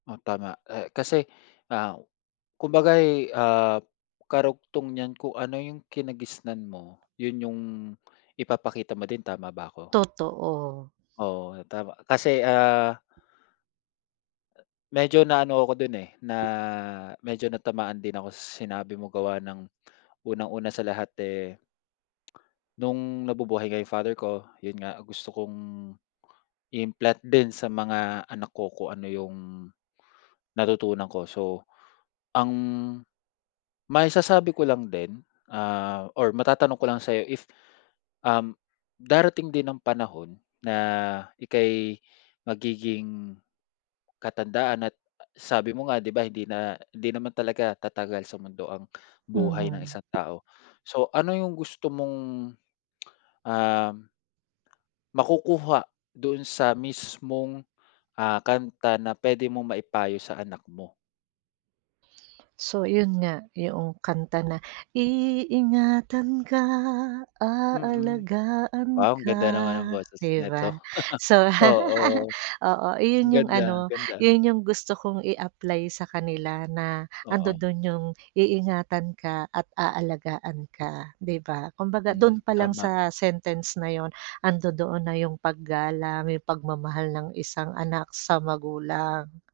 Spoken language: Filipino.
O, tama. Eh, kasi, ah, kumbaga ay, ah, karugtong niyan kung ano yung kinagisnan mo, yun yung ipapakita mo din, tama ba ako? Totoo. Oo, tama. Kasi, ah medyo naano ako dun, eh, na medyo natamaan din ako sinabi mo gawa ng unang-una sa lahat, eh, no'ng nabubuhay nga yung father ko, yun nga, gusto kong i-implant din sa mga anak ko kung ano yung natutunan ko. So, ang maisasabi ko lang din, ah, or matatanong ko lang sa'yo if, um, darating din ang panahon na ika'y magiging katandaan at sabi mo nga, di ba, hindi na hindi naman talaga tatagal sa mundo ang buhay ng Mhm. isang tao. So, ano yung gusto mong, um makukuha doon sa mismong, ah, kanta na puwede mong maipayo sa anak mo? So, yun nga, yoong kanta na, Iingatan ka, Mm. aalagaan Wow, ang ka ganda naman ang boses di ba? neto, So, oo, oo, iyon yung ganda, ano, ganda. yun yung gusto kong i-apply sa kanila na Oo. andodo'n yung iingatan ka at aalagaan ka, di ba? Kumbaga Mm, dun palang tama. sa sentence na yun andodoon na yung paggalang, yung pagmamahal ng isang anak sa magulang.